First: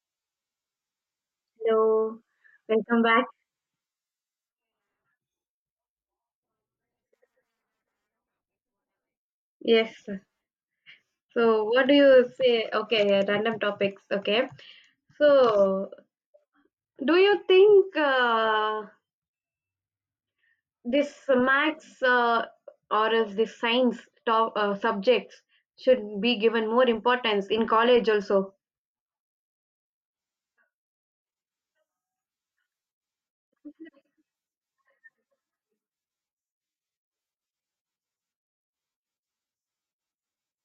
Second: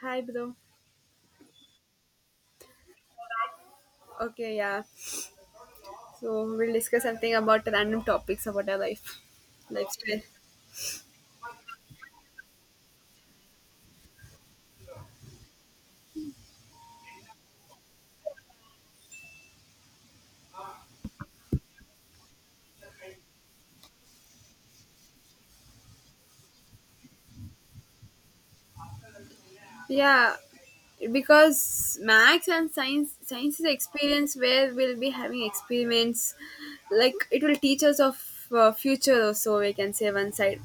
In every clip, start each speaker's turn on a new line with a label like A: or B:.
A: Hi, bro.
B: Hello, welcome back.
A: Okay, yeah. So we'll discuss something about random topics about our life,
B: Yes.
A: lifestyle.
B: So, what do you say? Okay, random topics. Okay. So, do you think this max or is this science top subjects should be given more importance in college also?
A: Yeah, because maths and science, science is experience where we'll be having experiments. Like it will teach us of future or so. We can say one side.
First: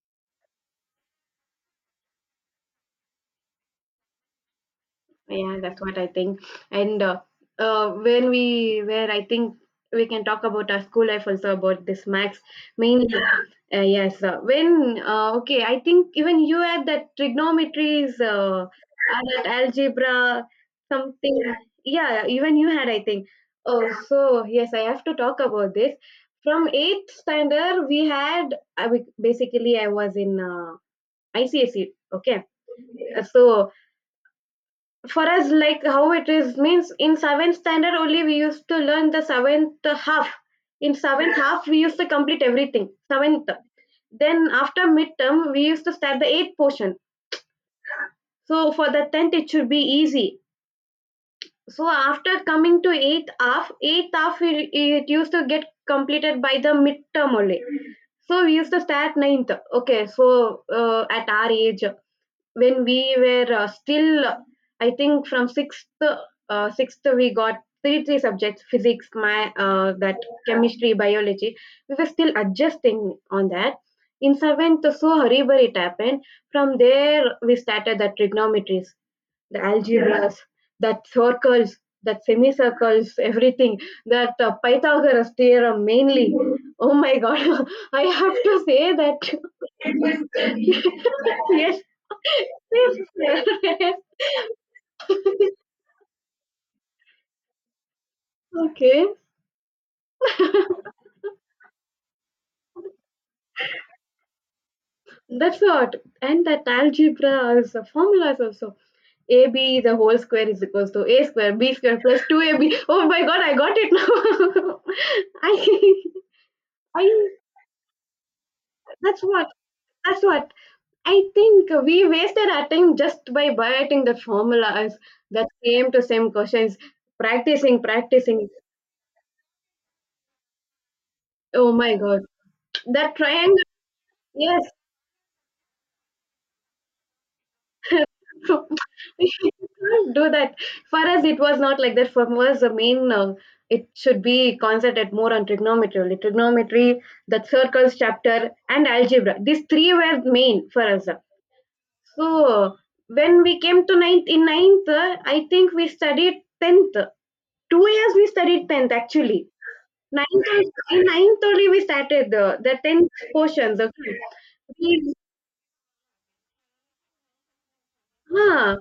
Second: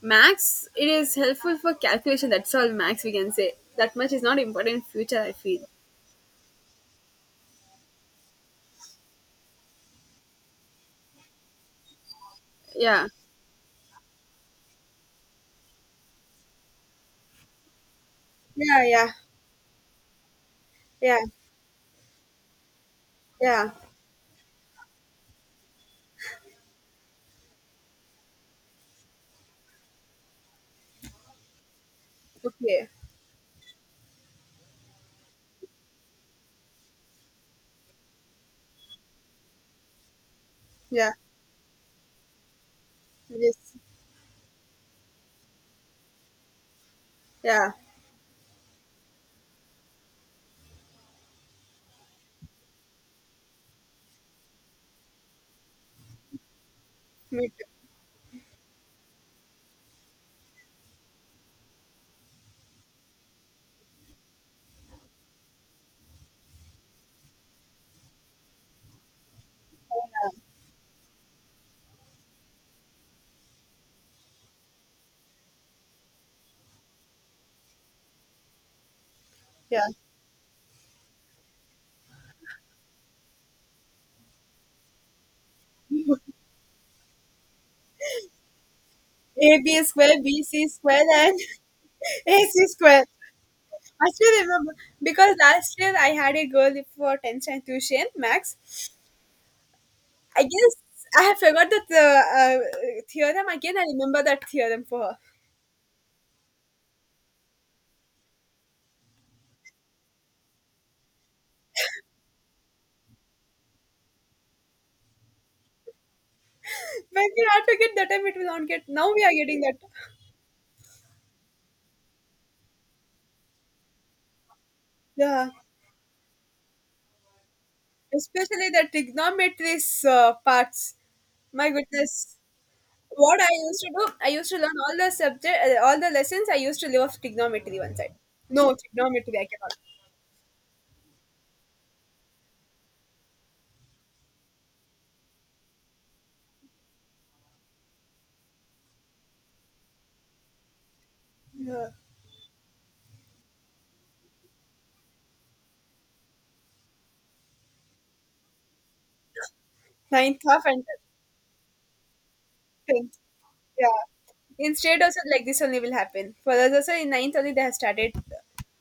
A: Max, it is helpful for calculation. That's all. Max, we can say that much is not important in future. I
B: Yeah,
A: feel.
B: that's what I think. And when we where I think we can talk about our school life also about this max mainly.
A: Yeah.
B: Yeah. I think even you had that trigonometries,
A: Yeah, yeah,
B: and that algebra,
A: yeah,
B: something. Yeah, yeah, even you had, I think.
A: yeah.
B: Oh, yeah. So yes, I have to talk about this. From eighth standard, we had. Basically I was in ICSE. Okay,
A: Okay.
B: yeah. So for us, like, how it is means, in seventh standard only we used to learn the seventh half. In
A: Yeah.
B: seventh half we used to complete everything seventh.
A: Yes.
B: Then after midterm we used to start the eighth portion,
A: Yeah.
B: so for the tenth it should be easy. So after coming to eighth half, eighth half it used to get completed by the midterm
A: Me
B: only,
A: too.
B: so we used to start ninth. Okay, so at our age, when we were still, I think from 6th, 6th, we got three subjects, physics, my that chemistry, biology. We were still adjusting on that. In 7th, so horrible it happened. From there we started the trigonometries, the
A: Yeah.
B: algebras, that circles, that semicircles, everything, that Pythagoras theorem mainly. Oh my god, I have to say that.
A: AB squared, BC squared, and
B: Yes.
A: AC
B: Yes,
A: squared.
B: yes.
A: I still remember because last year I had a girl for 10th standard tuition, Max.
B: Okay,
A: I guess I have forgot the uh, theorem again. I remember that theorem for her.
B: that's what. And that algebra also, formulas also. AB the whole square is equals to A square, B square plus 2AB. Oh my god, I got it now. I,
A: When
B: I,
A: we not forget that time, it will not get. Now
B: that's
A: we are
B: what,
A: getting that.
B: that's what. I think we wasted our time just by biting the formulas, the
A: Yeah,
B: same to same questions, practicing, practicing.
A: especially the trigonometry parts. My
B: Oh my god,
A: goodness.
B: that
A: What I
B: triangle.
A: used to do, I used to
B: Yes,
A: learn all the subject, all the lessons. I used to live off trigonometry one side.
B: true.
A: No
B: You
A: trigonometry, I cannot.
B: can't do that. For us, it was not like that. For us, the main it should be concentrated more on trigonometry, only. Trigonometry, the circles chapter, and algebra. These three were main for us.
A: Yeah.
B: So when we came to ninth, in ninth, I think we studied tenth. 2 years we studied tenth actually.
A: Ninth
B: Ninth
A: half
B: only-
A: and
B: in ninth only we started the tenth
A: tenth.
B: portions.
A: Yeah.
B: Okay.
A: In state
B: We,
A: also like this only will happen. For us also in ninth only they have started.
B: huh.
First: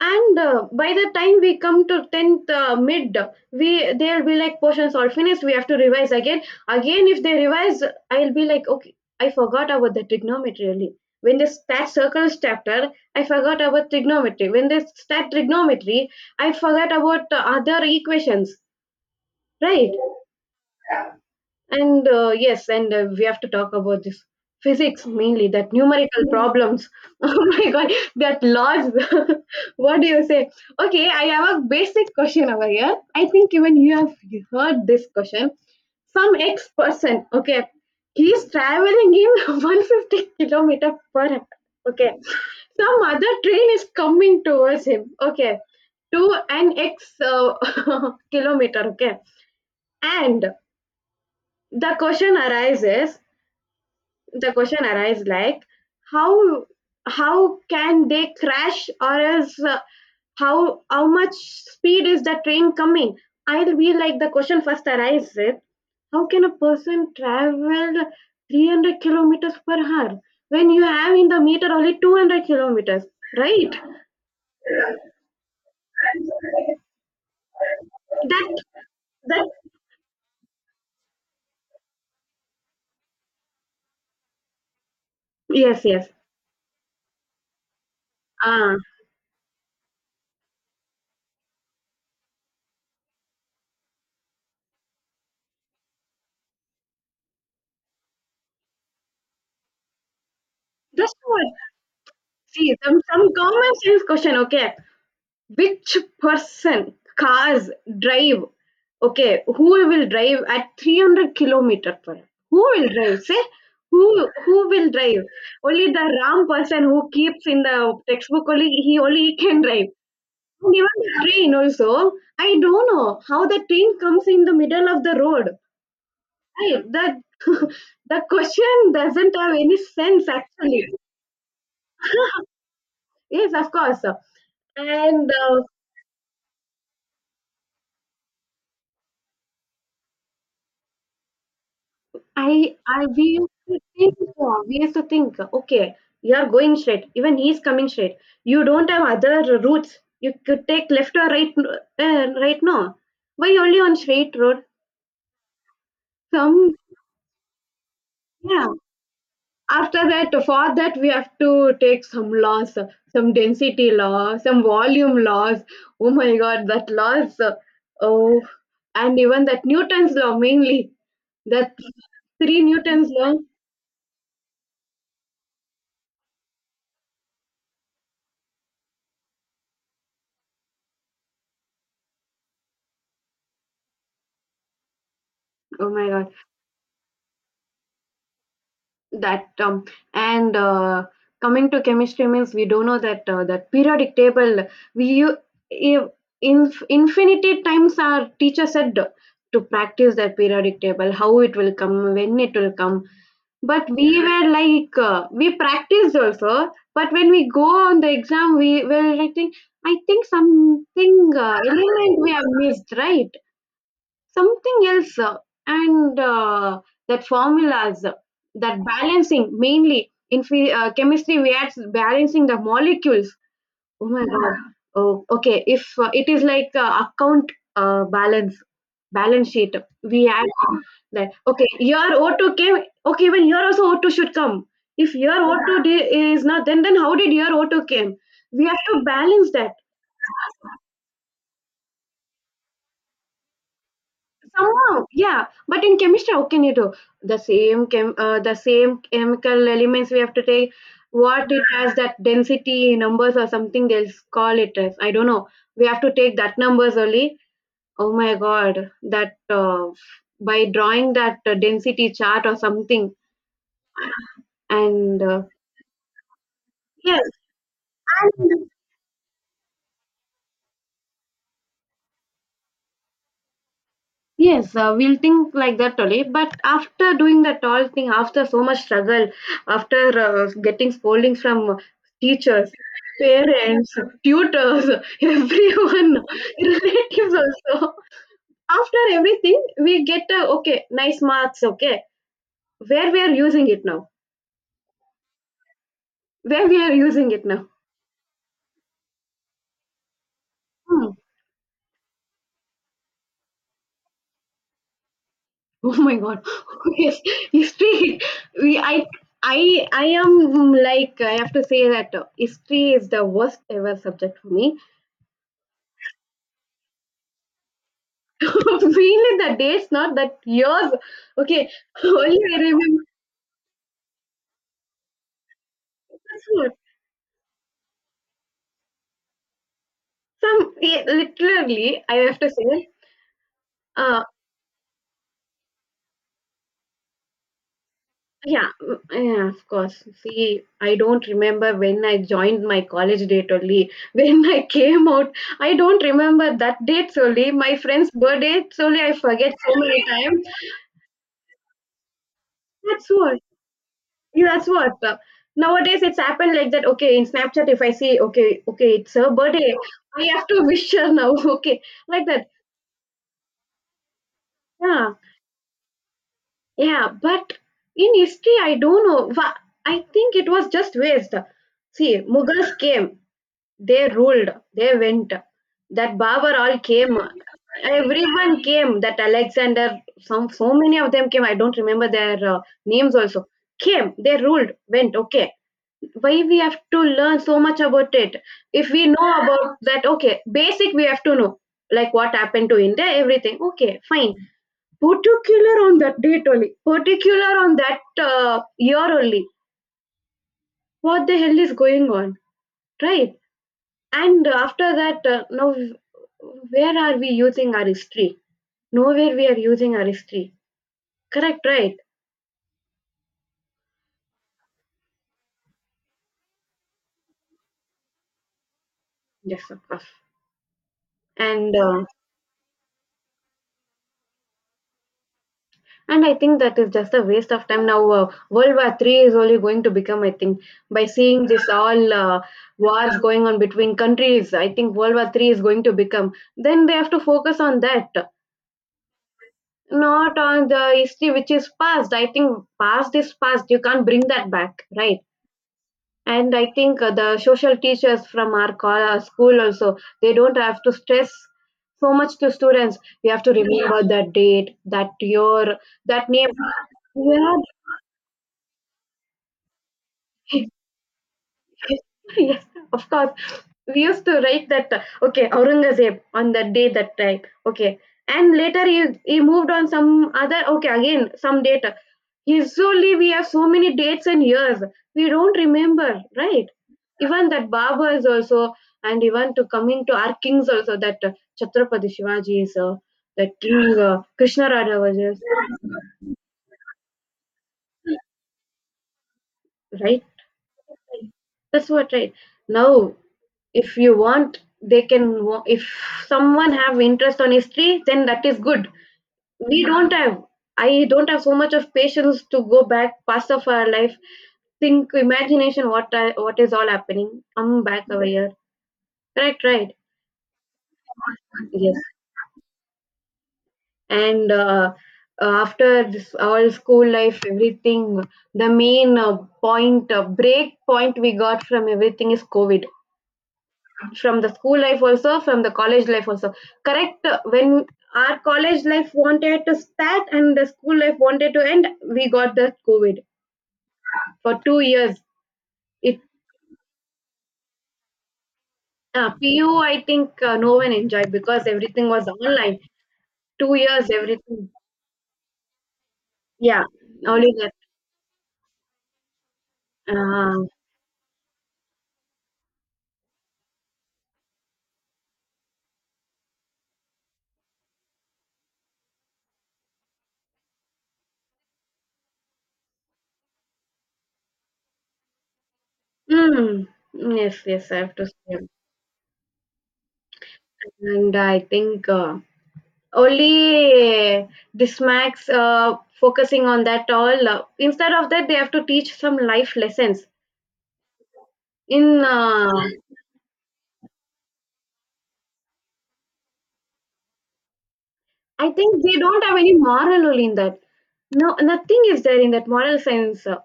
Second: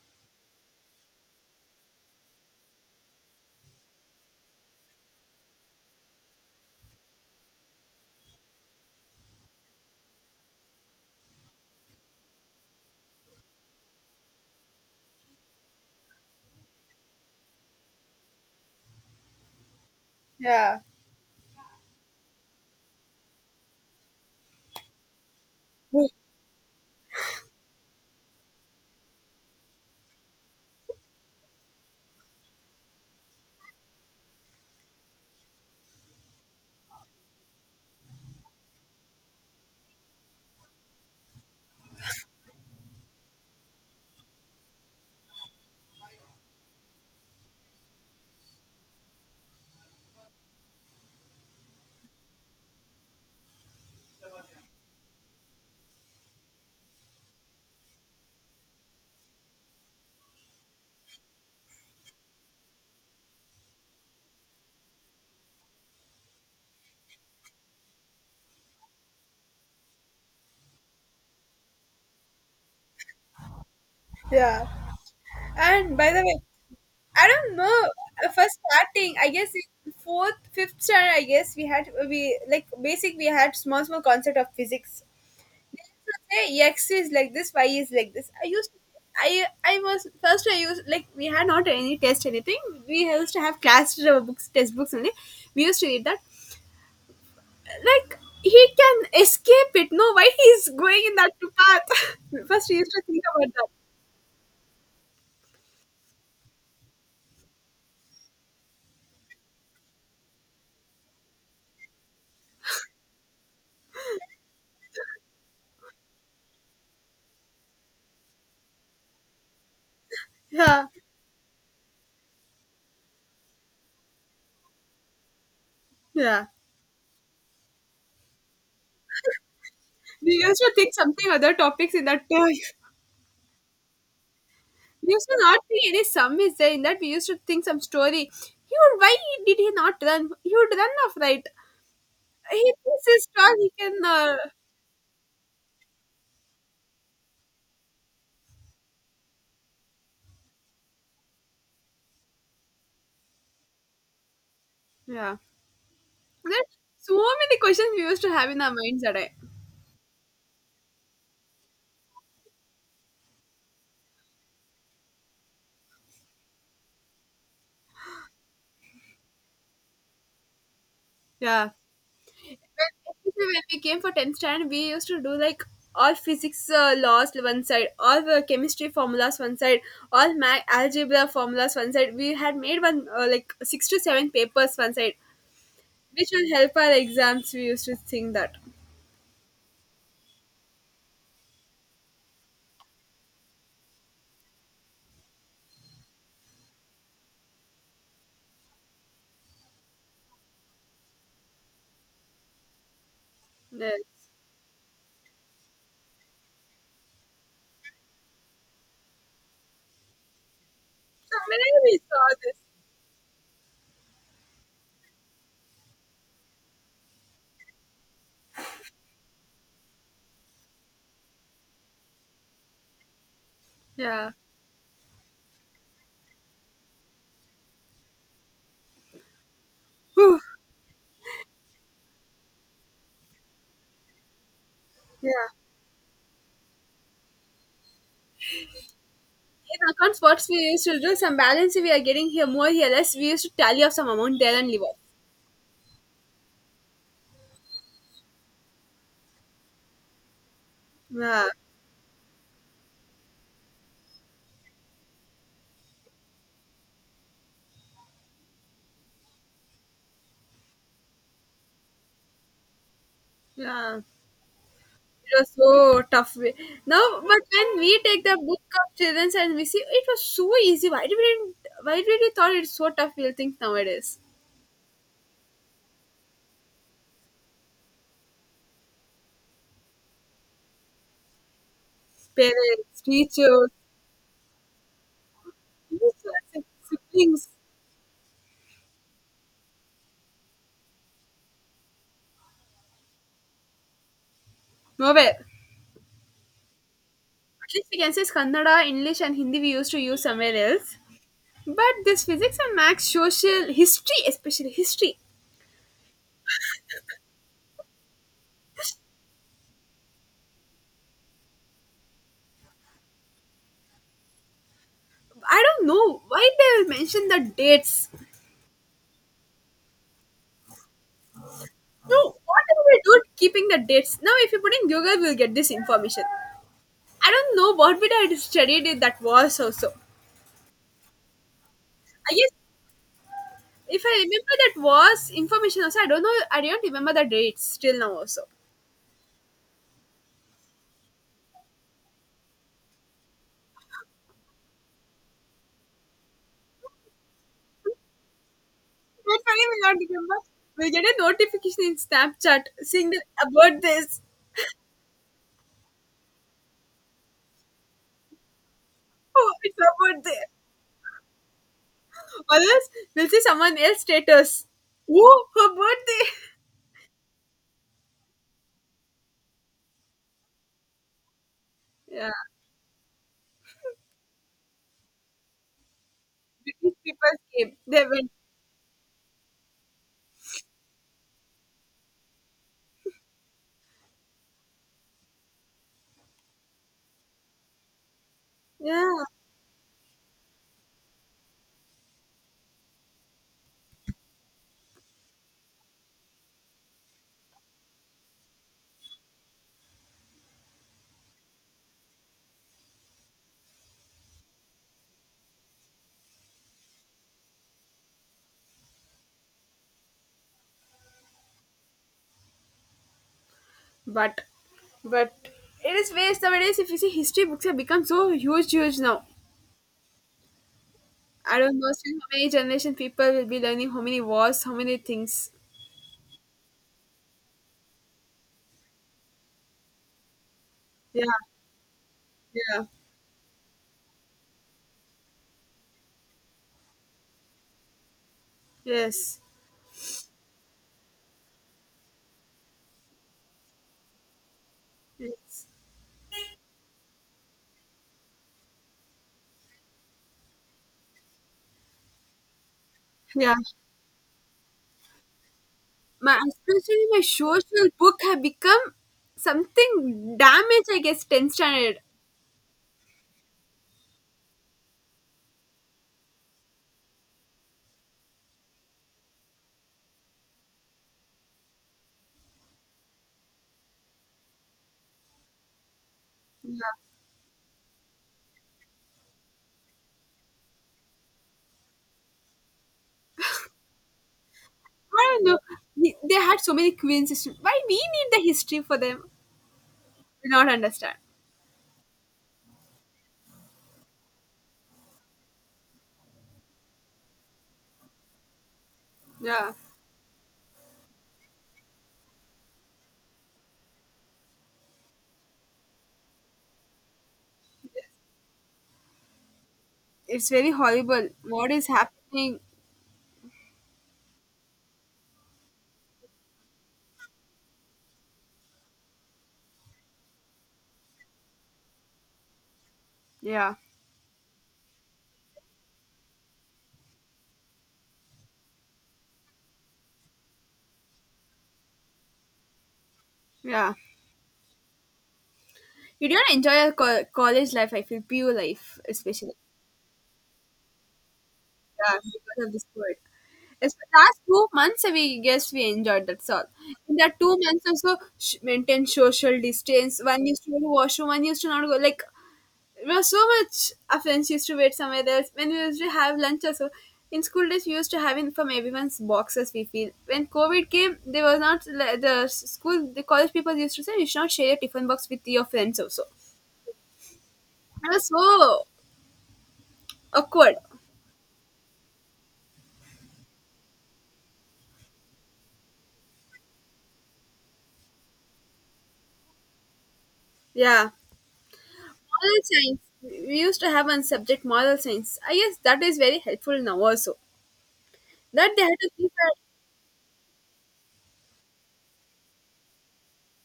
B: And by the time we come to 10th mid, we, there'll be like portions all finished, we have to revise again. Again if they revise, I'll be like, okay, I forgot about the trigonometry. Really, when they start circles chapter, I forgot about trigonometry. When they start trigonometry, I forgot about the other equations, right?
A: Yeah.
B: And we have to talk about this physics mainly, that numerical problems. Oh my god, that laws. What do you say? Okay, I have a basic question over here. I think even you have heard this question. Some X person, okay, he is traveling in 150 kilometer per hour. Okay, some other train is coming towards him. Okay, to an X kilometer. Okay, and the question arises the question arises like, how how can they crash, or else how much speed is the train coming? I'll be like, the question first arises, how can a person travel 300 kilometers per hour when you have in the meter only 200 kilometers, right?
A: Yeah. And by the way, I don't know. For
B: that
A: starting, I
B: that
A: guess in fourth, fifth standard, I guess we had we like basic we had small small concept of physics.
B: yes yes
A: So say x is like this, y is like this. I used
B: ah
A: I was first I used like, we had not any test anything. We used to have class books test books only. We used to read that. Like he can escape it. No, why he's going in
B: that's
A: that
B: what.
A: path?
B: See,
A: First, we used
B: some
A: to
B: some
A: think about that.
B: common sense question. Okay, which person cars drive? Okay, who will drive at 300 kilometer per hour? Who will drive? Say, who who will drive? Only the ram person who keeps in the textbook, only he can drive. And
A: Yeah,
B: even the train also, I don't know how the train comes in the middle of the road,
A: yeah.
B: right? That, the question doesn't have any sense
A: We used to
B: actually.
A: think something other topics in that. We
B: Yes, of course.
A: used
B: And
A: to not think any sum is there in that. We used to think some story. He would. Why did he not run? He would run off, right? He thinks
B: I
A: he's
B: we
A: strong.
B: used
A: He
B: to
A: can.
B: think, okay you are going straight, even he is coming straight. You don't have other routes? You could take left or right, right? No, why only on straight road?
A: Yeah. There, are
B: Some,
A: so many questions we used to have in
B: yeah.
A: our minds that I.
B: After that, for that we have to take some laws, some density law, some volume laws. Oh my god, that laws, oh, and even that Newton's law mainly,
A: Yeah.
B: that three Newton's law.
A: When we came for 10th standard, we used to do like all physics laws one side, all chemistry formulas one side, all math algebra formulas one side. We had made one like six to seven papers one side,
B: Oh my
A: which
B: god.
A: will help our exams. We used to think that.
B: That and Coming to chemistry means, we do know that that periodic table. We u- if In infinity times our teacher said to practice that periodic table, how it will come, when it will come. But we
A: Yes.
B: were like, we practiced also, but when we go on the exam we were like think, I think something,
A: Somewhere we
B: element we
A: saw
B: have
A: this.
B: missed, right? Something else. And That formulas, that balancing mainly in chemistry, we add balancing the molecules. Oh my
A: Yeah.
B: god. Oh, okay, if it is like account, balance, balance sheet, we
A: Whew.
B: add that. Okay, your O2 came, okay, even your also O2 should come. If
A: Yeah.
B: your is not, then, then how did your O2 came? We have to balance that.
A: In accounts, what we used to do some balance we are getting here more here less. We used to tally up some amount there and leave off.
B: Somehow, yeah. But in chemistry, how can you do the same the same chemical elements? We have to take
A: Yeah.
B: what it has, that density numbers or something. They'll call it as, I don't know. We have to take that numbers only. Oh my god, that, by drawing that density chart or something.
A: Yeah.
B: And
A: It was so tough. Now,
B: yes.
A: but when we take the book of children's and we see it was so easy. Why did we didn't, why did we thought it's so tough? We'll think nowadays.
B: Yes, we'll think like that only. But after doing that all thing, after so much struggle, after getting scoldings from teachers,
A: Parents, teachers,
B: parents, tutors, everyone, relatives
A: siblings,
B: also, after everything, we get, okay, nice marks. Okay, where we are using it now,
A: nowhere.
B: where we are using it now.
A: At least we can say it's Kannada, English, and Hindi we used to use somewhere else.
B: Hmm.
A: But this physics and maths, social, history, especially history.
B: Oh my God! Yes, history. We I am like, I have to say that history is the worst ever subject for me.
A: I don't know why they mention the dates.
B: Mainly the dates, not that years. Okay,
A: No, what
B: only I
A: are we
B: remember
A: doing keeping the dates? Now, if you put in Google, we'll get this
B: the
A: information.
B: food.
A: I don't know what would I had studied in that was also.
B: Some, yeah, literally, I
A: I
B: have
A: guess
B: to say,
A: if I
B: uh,
A: remember that was information also, I don't know. I don't remember the dates till now also.
B: yeah, yeah, of course. See, I don't remember when I joined my college date only. When I came out, I don't remember that date only. My friend's birthday only, I
A: But
B: forget
A: funny,
B: so
A: will not
B: many
A: remember.
B: times.
A: We get a notification in Snapchat saying
B: That's
A: that
B: all.
A: about this.
B: Yeah, that's what. Nowadays it's happened like that. Okay, in Snapchat, if I see, okay, okay, it's her
A: Oh,
B: birthday,
A: it's her
B: I
A: birthday.
B: have to wish her now. Okay, like that.
A: Or else we'll see someone else status.
B: Yeah,
A: Oh, her birthday.
B: yeah. But in history, I don't know. I think it was just waste. See,
A: Yeah,
B: Mughals came, they ruled, they went. That Babar all
A: British
B: came.
A: people came. They went.
B: Everyone came. That Alexander, some so many of them came. I don't remember their names also. Came, they ruled, went. Okay, why we have to learn so much about it? If we
A: Yeah,
B: know about that, okay, basic we have to know, like what happened to India, everything, okay, fine. Particular on that date only, particular on that year only, what the hell is going on, right? And after that, now, where are we using our history? Nowhere we are using our history, correct, right?
A: but but it is waste nowadays. If you see history books have become so huge, huge now.
B: Yes, of course.
A: I
B: And
A: don't know still how many generation people will be learning how many wars, how many things.
B: and I think that is just a waste of time. Now, World War Three is only going to become, I think, by
A: Yeah,
B: seeing this all
A: yeah,
B: wars going on between countries. I think World War Three is going to become. Then they have to focus on that,
A: yes,
B: not on the history which is past. I think past is past. You can't bring that back, right?
A: yes,
B: And I think the social teachers from our school also, they don't have to stress so much to students. You have to
A: yeah.
B: remember that date, that year, that
A: My
B: name.
A: especially my
B: Yeah.
A: social book have become something damaged. I guess tenth standard.
B: Yes, of course. We used to write that, okay, Aurangzeb on that day, that time. Okay. And later he moved on some other, okay, again, some date. Usually we have so many dates and years. We don't remember, right?
A: Yeah.
B: Even that Babas also, and even to coming to our kings also, that Chhatrapati Shivaji is, that king Krishna Raja was,
A: I don't know. They had so many queens. Why we need the history for them?
B: right?
A: Do not understand.
B: That's what, right? Now, if you want, they can, if someone have interest on history, then that is good.
A: Yeah,
B: We don't have, I don't have so much of patience to go back past of our life, think imagination what what is all happening, I'm back over here, right, right?
A: it's very horrible. What is
B: Yes.
A: happening?
B: And after this all school life, everything, the main point break point we got from everything is covid,
A: Yeah,
B: from the school life also, from the college life also, correct? When our college life wanted to start and the school life wanted to end, we got the covid
A: yeah.
B: for 2 years. It
A: You don't enjoy your college life. I feel PU life, especially.
B: pu, I think, no one enjoyed because everything
A: Yeah,
B: was
A: because of
B: online.
A: this word.
B: 2
A: Yes,
B: years
A: but last
B: everything.
A: two months we guess we enjoyed that's all.
B: Yeah,
A: In that
B: only
A: two
B: that.
A: months also maintain social distance. One used
B: uh,
A: to go to washroom, one used to not go. Like there was so much our friends used to wait somewhere else. When we used to have lunch also. In school days, we used to have in from everyone's boxes. We feel when COVID came, there was not the school, the college people used to say you should not share your tiffin box with your friends also.
B: mm, yes, yes, I
A: It
B: have to
A: was
B: say.
A: so awkward.
B: And I think, only dismax, focusing on that all, instead of that they have to teach some life lessons
A: Yeah.
B: in.
A: Model science. We used to have one subject, model science. I guess that is very helpful now also.
B: I
A: That they had
B: think
A: to
B: they
A: keep
B: don't
A: a,
B: have any moral only in that. No, nothing is there in that moral science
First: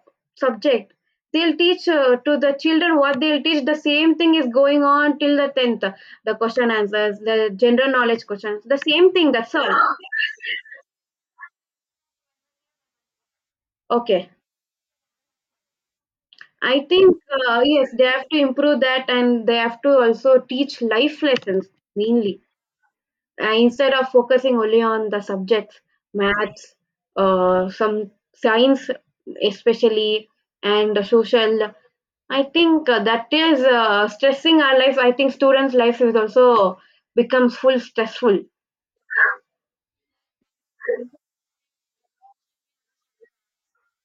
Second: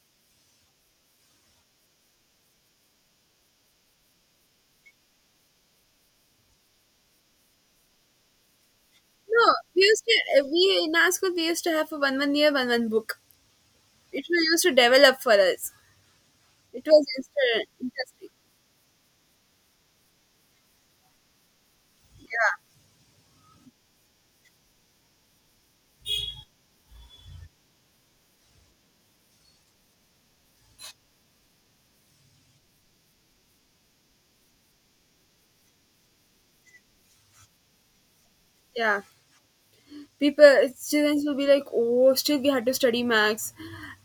B: subject. They'll teach to the children. What they'll teach, the same thing is going on till the 10th, the question answers, the general knowledge questions, the same thing,
A: no.
B: that's all.
A: We used to eh, we in our school we used to have a one one year one one book. It
B: Okay,
A: was used to develop for us.
B: I
A: It was
B: think, yes, they
A: interesting.
B: have to improve that, and they have to also teach life lessons mainly,
A: Yeah,
B: instead of focusing only on the subjects, maths, some science especially, and the social. I think that is stressing our life. I think students' life is also becomes full stressful.
A: yeah. People students will be like, oh, still we had to study max.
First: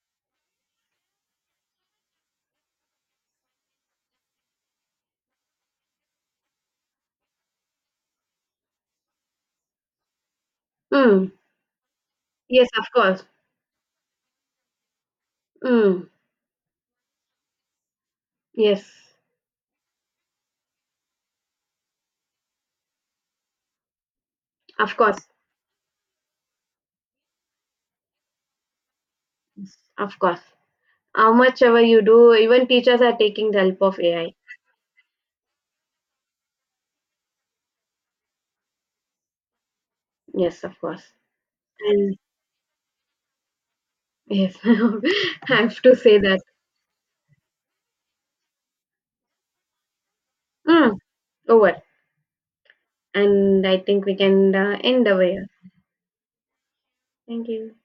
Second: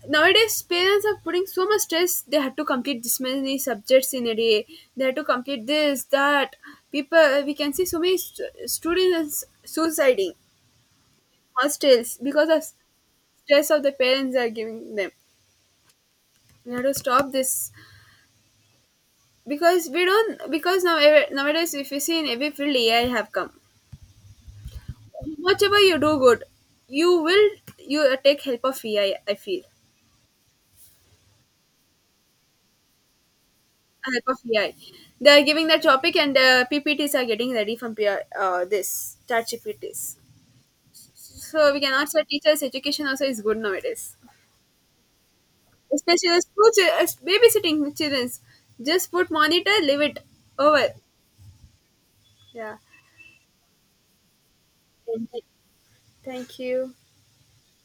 A: Nowadays, parents are putting so much stress. They had to complete this many subjects in a day. They had to complete this, that. People, we can see so many students suiciding
B: Mm.
A: hostels because of
B: Yes, of course.
A: stress of the parents are giving them.
B: Mm.
A: We have to stop this
B: Yes,
A: because we don't because now nowadays if you see in every field AI have come.
B: of course.
A: Whatever you do good, you will you take help of AI. I feel
B: Yes, of course. How much ever you do, even teachers are taking the help of
A: help
B: AI.
A: of AI. They are giving the topic and the PPTs are getting ready from this chat GPTs.
B: Yes, of course.
A: So we cannot
B: And
A: say teachers education also is good nowadays.
B: yes, I have to say
A: Especially the
B: that.
A: school babysitting children. Just put monitor, leave it over.
B: Mm, over.
A: Yeah.
B: And I think we can end over here.
A: Thank you.
B: Thank you.